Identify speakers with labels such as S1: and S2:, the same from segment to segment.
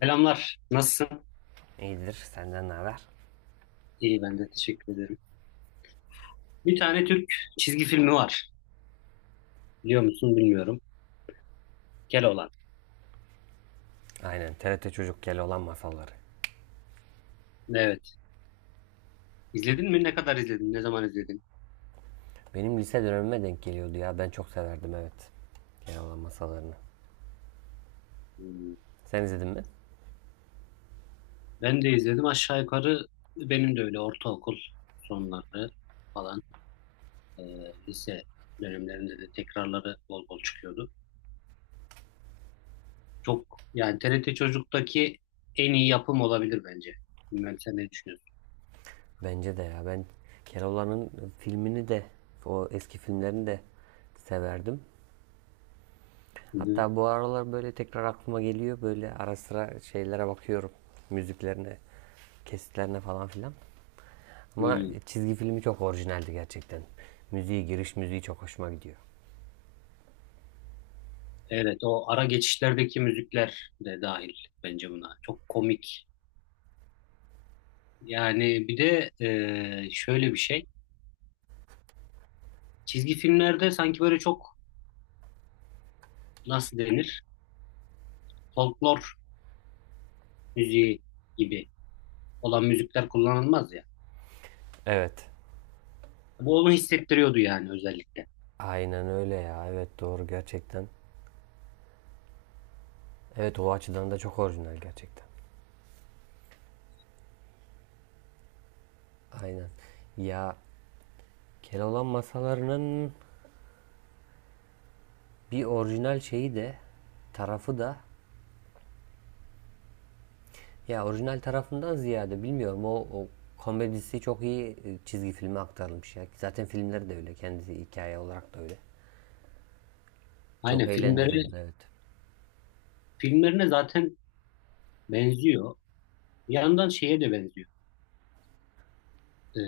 S1: Selamlar. Nasılsın?
S2: İyidir, senden ne haber?
S1: İyi ben de teşekkür ederim. Bir tane Türk çizgi filmi var. Biliyor musun bilmiyorum. Keloğlan.
S2: Aynen, TRT Çocuk Keloğlan masalları.
S1: Evet. İzledin mi? Ne kadar izledin? Ne zaman izledin?
S2: Benim lise dönemime denk geliyordu ya, ben çok severdim evet. Keloğlan masallarını.
S1: Hmm.
S2: Sen izledin mi?
S1: Ben de izledim. Aşağı yukarı benim de öyle ortaokul sonları falan. e, Lise dönemlerinde de tekrarları bol bol çıkıyordu. Çok yani TRT Çocuk'taki en iyi yapım olabilir bence. Bilmem sen ne düşünüyorsun?
S2: Bence de ya, ben Keloğlan'ın filmini de, o eski filmlerini de severdim.
S1: Hı hı.
S2: Hatta bu aralar böyle tekrar aklıma geliyor, böyle ara sıra şeylere bakıyorum. Müziklerine, kesitlerine falan filan. Ama
S1: Hmm.
S2: çizgi filmi çok orijinaldi gerçekten. Müziği, giriş müziği çok hoşuma gidiyor.
S1: Evet, o ara geçişlerdeki müzikler de dahil bence buna. Çok komik. Yani bir de şöyle bir şey. Çizgi filmlerde sanki böyle çok nasıl denir? Folklor müziği gibi olan müzikler kullanılmaz ya.
S2: Evet,
S1: Bu onu hissettiriyordu yani özellikle.
S2: aynen öyle ya. Evet, doğru gerçekten. Evet, o açıdan da çok orijinal gerçekten. Aynen. Ya, Keloğlan masalarının bir orijinal şeyi de tarafı da ya orijinal tarafından ziyade bilmiyorum o komedisi çok iyi çizgi filme aktarılmış ya. Zaten filmleri de öyle. Kendisi hikaye olarak da öyle. Çok
S1: Aynen filmleri
S2: eğlendiriyordu evet.
S1: filmlerine zaten benziyor. Bir yandan şeye de benziyor. E,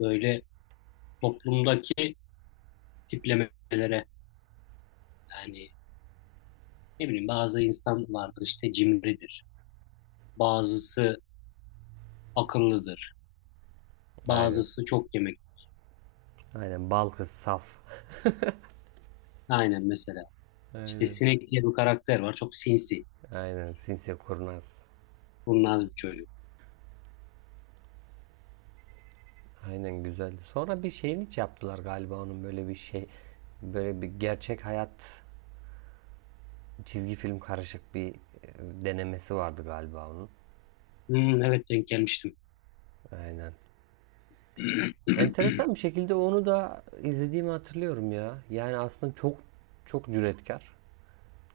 S1: Böyle toplumdaki tiplemelere yani ne bileyim bazı insan vardır işte cimridir. Bazısı akıllıdır.
S2: Aynen.
S1: Bazısı çok yemek.
S2: Aynen. Bal kız saf.
S1: Aynen mesela. İşte
S2: Aynen.
S1: Sinek diye bir karakter var. Çok sinsi.
S2: Aynen. Sinsi kurnaz.
S1: Kurnaz bir çocuk.
S2: Aynen, güzeldi. Sonra bir şeyini yaptılar galiba onun, böyle bir şey, böyle bir gerçek hayat çizgi film karışık bir denemesi vardı galiba onun.
S1: Hmm, evet denk gelmiştim.
S2: Aynen. Enteresan bir şekilde onu da izlediğimi hatırlıyorum ya. Yani aslında çok çok cüretkar,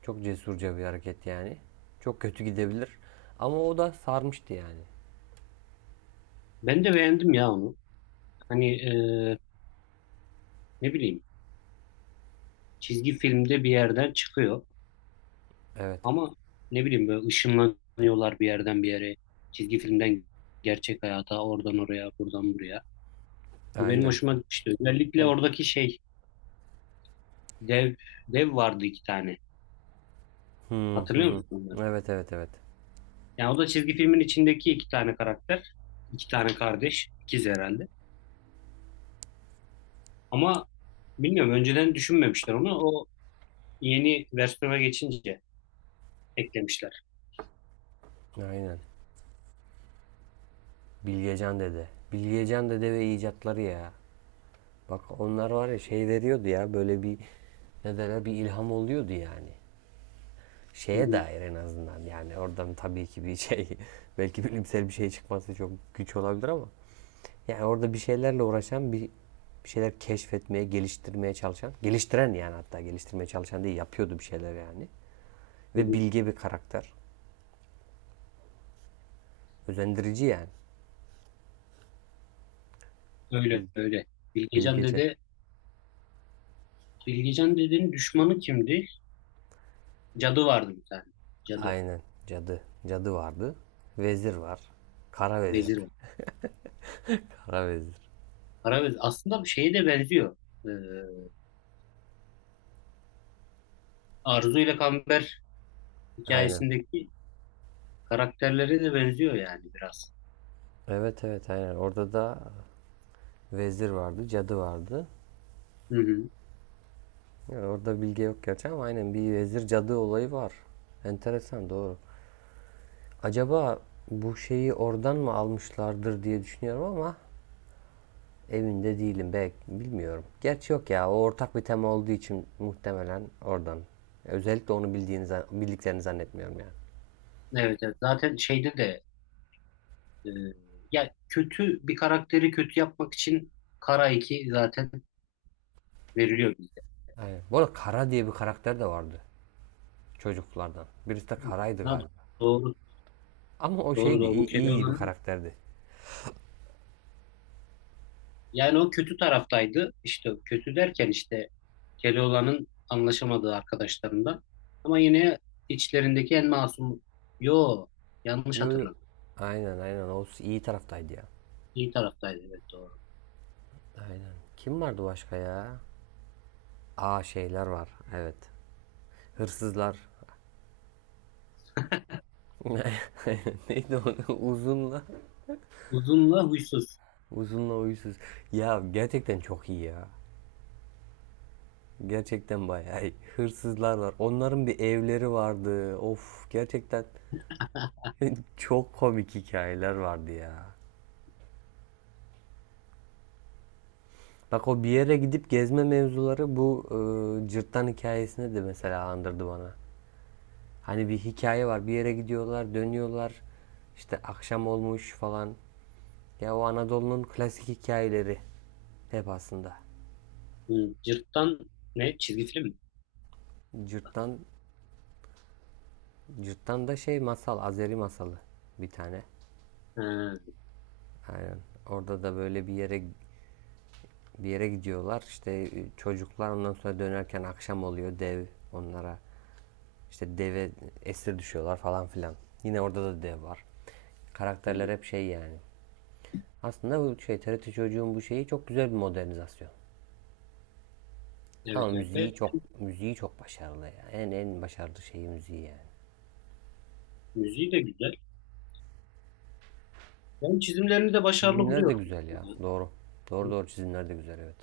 S2: çok cesurca bir hareket yani. Çok kötü gidebilir ama o da sarmıştı yani.
S1: Ben de beğendim ya onu. Hani ne bileyim çizgi filmde bir yerden çıkıyor
S2: Evet.
S1: ama ne bileyim böyle ışınlanıyorlar bir yerden bir yere. Çizgi filmden gerçek hayata oradan oraya buradan buraya. O benim
S2: Aynen.
S1: hoşuma gitmişti. Özellikle
S2: Hani.
S1: oradaki şey dev dev vardı iki tane.
S2: Hı hı
S1: Hatırlıyor
S2: hı.
S1: musun onları?
S2: Evet, evet, evet.
S1: Yani o da çizgi filmin içindeki iki tane karakter. İki tane kardeş. İkiz herhalde. Ama bilmiyorum önceden düşünmemişler onu. O yeni versiyona geçince eklemişler.
S2: Aynen. Bilgecan Dede. Bilgecan Dede ve icatları ya. Bak, onlar var ya, şey veriyordu ya, böyle bir ne derler, bir ilham oluyordu yani.
S1: Hı
S2: Şeye
S1: hı,
S2: dair en azından yani, oradan tabii ki bir şey belki bilimsel bir şey çıkması çok güç olabilir ama yani orada bir şeylerle uğraşan bir şeyler keşfetmeye, geliştirmeye çalışan, geliştiren, yani hatta geliştirmeye çalışan değil, yapıyordu bir şeyler yani.
S1: hı
S2: Ve
S1: hı.
S2: bilge bir karakter. Özendirici yani.
S1: Öyle
S2: Bil-
S1: öyle. Bilgecan
S2: Bilgece.
S1: dede Bilgecan dedenin düşmanı kimdi? Cadı vardı bir tane. Cadı.
S2: Aynen. Cadı. Cadı vardı. Vezir var. Kara vezir.
S1: Vezir var.
S2: Kara vezir.
S1: Kara vezir. Aslında bu şeye de benziyor. Ee, Arzu ile Kamber
S2: Aynen.
S1: hikayesindeki karakterlere de benziyor yani biraz.
S2: Evet, evet, aynen. Orada da vezir vardı, cadı vardı.
S1: Hı hı.
S2: Yani orada bilgi yok gerçi ama aynen bir vezir cadı olayı var. Enteresan, doğru. Acaba bu şeyi oradan mı almışlardır diye düşünüyorum ama emin de değilim, belki bilmiyorum. Gerçi yok ya, o ortak bir tema olduğu için muhtemelen oradan. Özellikle onu bildiğini bildiklerini zannetmiyorum yani.
S1: Evet, evet. Zaten şeyde de Ee, ya kötü bir karakteri kötü yapmak için kara 2 zaten veriliyor bizde.
S2: Aynen. Bu arada Kara diye bir karakter de vardı çocuklardan. Birisi de Kara'ydı
S1: Ha,
S2: galiba.
S1: doğru
S2: Ama o
S1: doğru
S2: şeydi,
S1: doğru bu
S2: iyi bir
S1: Keloğlan'ın
S2: karakterdi.
S1: yani o kötü taraftaydı. İşte kötü derken işte Keloğlan'ın anlaşamadığı arkadaşlarından. Ama yine içlerindeki en masum yo yanlış
S2: Yo, yo.
S1: hatırladım.
S2: Aynen, aynen. O iyi taraftaydı ya.
S1: İyi taraftaydı evet doğru.
S2: Aynen. Kim vardı başka ya? Aa, şeyler var. Evet. Hırsızlar. Neydi o? Uzunla.
S1: Uzunla huysuz.
S2: Uysuz. Ya, gerçekten çok iyi ya. Gerçekten bayağı iyi. Hırsızlar var. Onların bir evleri vardı. Of, gerçekten çok komik hikayeler vardı ya. Bak, o bir yere gidip gezme mevzuları bu cırttan hikayesine de mesela andırdı bana. Hani bir hikaye var. Bir yere gidiyorlar, dönüyorlar. İşte akşam olmuş falan. Ya, o Anadolu'nun klasik hikayeleri hep aslında.
S1: Hı, Cırttan ne? Çizgi film mi?
S2: Cırt'tan, Cırt'tan şey masal, Azeri masalı bir tane.
S1: Ha,
S2: Aynen. Orada da böyle bir yere gidiyorlar. İşte çocuklar ondan sonra dönerken akşam oluyor, dev onlara. İşte deve esir düşüyorlar falan filan. Yine orada da dev var. Karakterler
S1: hı.
S2: hep şey yani. Aslında bu şey, TRT çocuğun bu şeyi çok güzel bir modernizasyon.
S1: Evet
S2: Ama
S1: evet.
S2: müziği
S1: Evet.
S2: çok, müziği çok başarılı ya. En başarılı şeyi müziği yani.
S1: Müziği de güzel. Ben çizimlerini de başarılı
S2: Çizimler de
S1: buluyorum.
S2: güzel ya. Doğru. Doğru, doğru, çizimler de güzel, evet.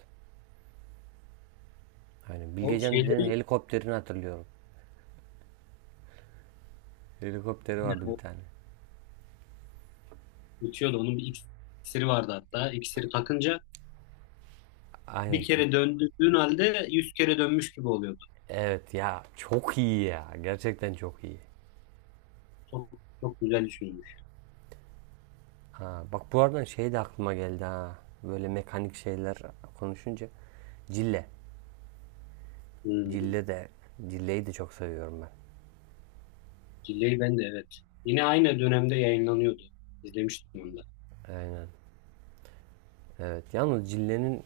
S2: Aynen.
S1: O
S2: Bilgecan dedenin
S1: şeyleri
S2: helikopterini hatırlıyorum. Helikopteri vardı bir
S1: o
S2: tane.
S1: uçuyordu. Onun bir iksiri vardı hatta. İksiri takınca bir
S2: Aynen.
S1: kere döndüğün halde yüz kere dönmüş gibi oluyordu.
S2: Evet ya, çok iyi ya. Gerçekten çok iyi.
S1: Çok, çok güzel düşünmüş.
S2: Ha, bak, bu arada şey de aklıma geldi ha. Böyle mekanik şeyler konuşunca. Cille.
S1: Hmm.
S2: Cille de. Cille'yi de çok seviyorum ben.
S1: Cilleyi ben de evet. Yine aynı dönemde yayınlanıyordu. İzlemiştim onu da.
S2: Aynen. Evet. Yalnız Cille'nin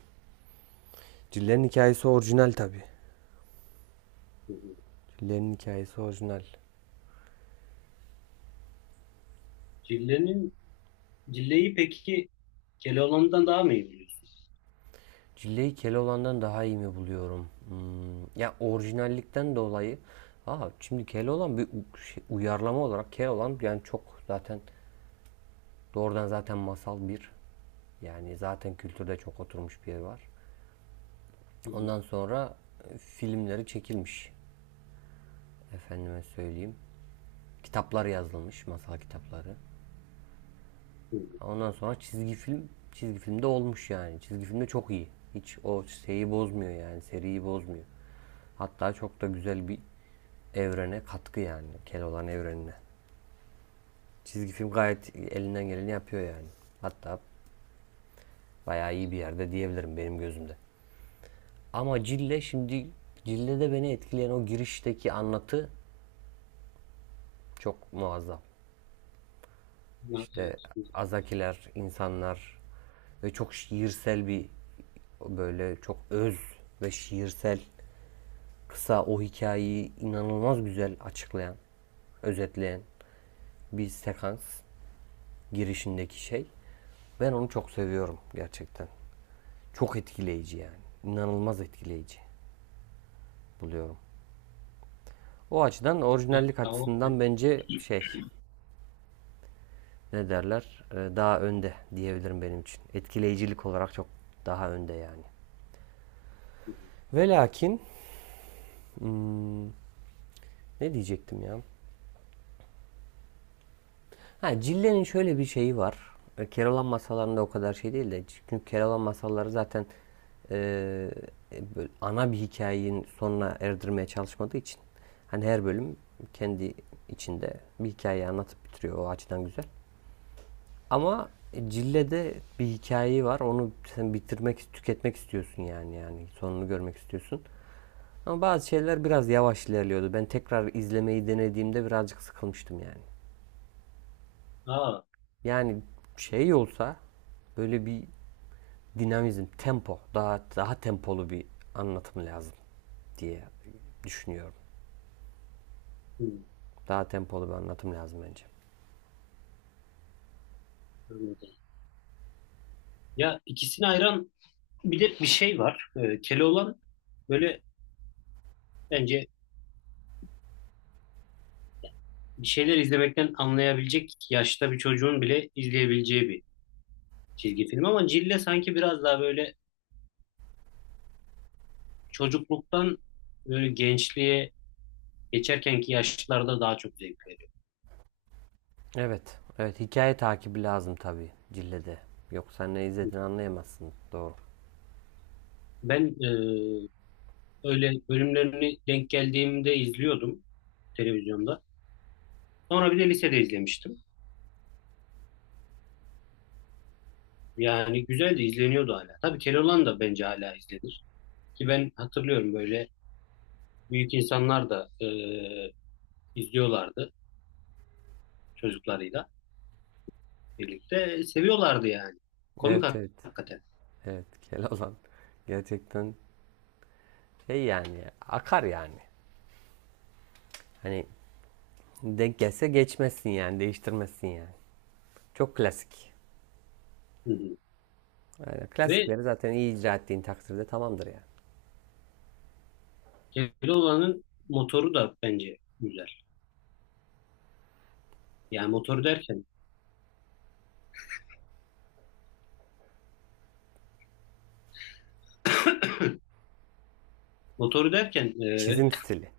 S2: Cille'nin hikayesi orijinal tabii.
S1: Hı hı.
S2: Cille'nin hikayesi orijinal.
S1: Cillenin, Cilleyi peki Keloğlan'dan daha mı iyi biliyorsun?
S2: Cilleyi Keloğlan'dan daha iyi mi buluyorum? Hmm, ya orijinallikten dolayı. Aa, şimdi Keloğlan bir uyarlama olarak Keloğlan, yani çok zaten doğrudan zaten masal bir. Yani zaten kültürde çok oturmuş bir yer var.
S1: Hı hı.
S2: Ondan sonra filmleri çekilmiş. Efendime söyleyeyim. Kitaplar yazılmış, masal kitapları.
S1: Hı hı.
S2: Ondan sonra çizgi film, çizgi filmde olmuş yani. Çizgi filmde çok iyi. Hiç o şeyi bozmuyor yani, seriyi bozmuyor. Hatta çok da güzel bir evrene katkı yani. Keloğlan evrenine. Çizgi film gayet elinden geleni yapıyor yani. Hatta bayağı iyi bir yerde diyebilirim benim gözümde. Ama Cille şimdi, Cille'de beni etkileyen o girişteki anlatı çok muazzam.
S1: Ya,
S2: İşte
S1: evet. Hı hı.
S2: azakiler, insanlar ve çok şiirsel bir, böyle çok öz ve şiirsel, kısa o hikayeyi inanılmaz güzel açıklayan, özetleyen bir sekans girişindeki şey. Ben onu çok seviyorum gerçekten. Çok etkileyici yani. İnanılmaz etkileyici buluyorum. O açıdan
S1: Ya,
S2: orijinallik
S1: o... Hı
S2: açısından bence şey, ne derler, daha önde diyebilirim benim için. Etkileyicilik olarak çok daha önde yani.
S1: hı.
S2: Ve lakin ne diyecektim ya? Ha, Cille'nin şöyle bir şeyi var. Keloğlan masallarında o kadar şey değil de, çünkü Keloğlan masalları zaten e, böyle ana bir hikayenin sonuna erdirmeye çalışmadığı için hani her bölüm kendi içinde bir hikayeyi anlatıp bitiriyor, o açıdan güzel. Ama Cille'de bir hikayeyi var. Onu sen bitirmek, tüketmek istiyorsun yani sonunu görmek istiyorsun. Ama bazı şeyler biraz yavaş ilerliyordu. Ben tekrar izlemeyi denediğimde birazcık sıkılmıştım yani.
S1: Aa,
S2: Yani şey olsa, böyle bir dinamizm, tempo, daha tempolu bir anlatım lazım diye düşünüyorum.
S1: hı. Hı.
S2: Daha tempolu bir anlatım lazım bence.
S1: Anladım. Ya ikisini ayıran bir de bir şey var. Keloğlan böyle bence bir şeyler izlemekten anlayabilecek yaşta bir çocuğun bile izleyebileceği bir çizgi film. Ama Cille sanki biraz daha böyle çocukluktan böyle gençliğe geçerkenki yaşlarda daha çok zevk veriyor.
S2: Evet, evet, hikaye takibi lazım tabii Cille'de. Yoksa ne izlediğini anlayamazsın. Doğru.
S1: Ben öyle bölümlerini denk geldiğimde izliyordum televizyonda. Sonra bir de lisede izlemiştim. Yani güzel de izleniyordu hala. Tabii Keloğlan da bence hala izlenir. Ki ben hatırlıyorum böyle büyük insanlar da izliyorlardı çocuklarıyla birlikte. Seviyorlardı yani. Komik
S2: Evet, evet.
S1: hakikaten.
S2: Evet, Keloğlan gerçekten şey yani, akar yani. Hani denk gelse geçmezsin yani, değiştirmezsin yani. Çok klasik.
S1: Hı hı.
S2: Yani
S1: Ve
S2: klasikleri zaten iyi icra ettiğin takdirde tamamdır yani.
S1: Keloğlan'ın motoru da bence güzel. Yani motoru derken motoru derken
S2: Çizim stili.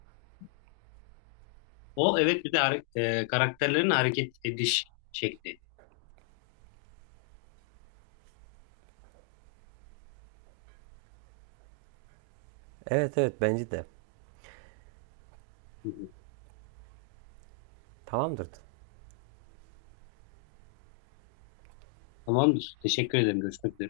S1: o evet bir de karakterlerin hareket ediş şekli.
S2: Evet, evet, bence de.
S1: Hı hı.
S2: Tamamdır.
S1: Tamamdır. Teşekkür ederim. Görüşmek üzere.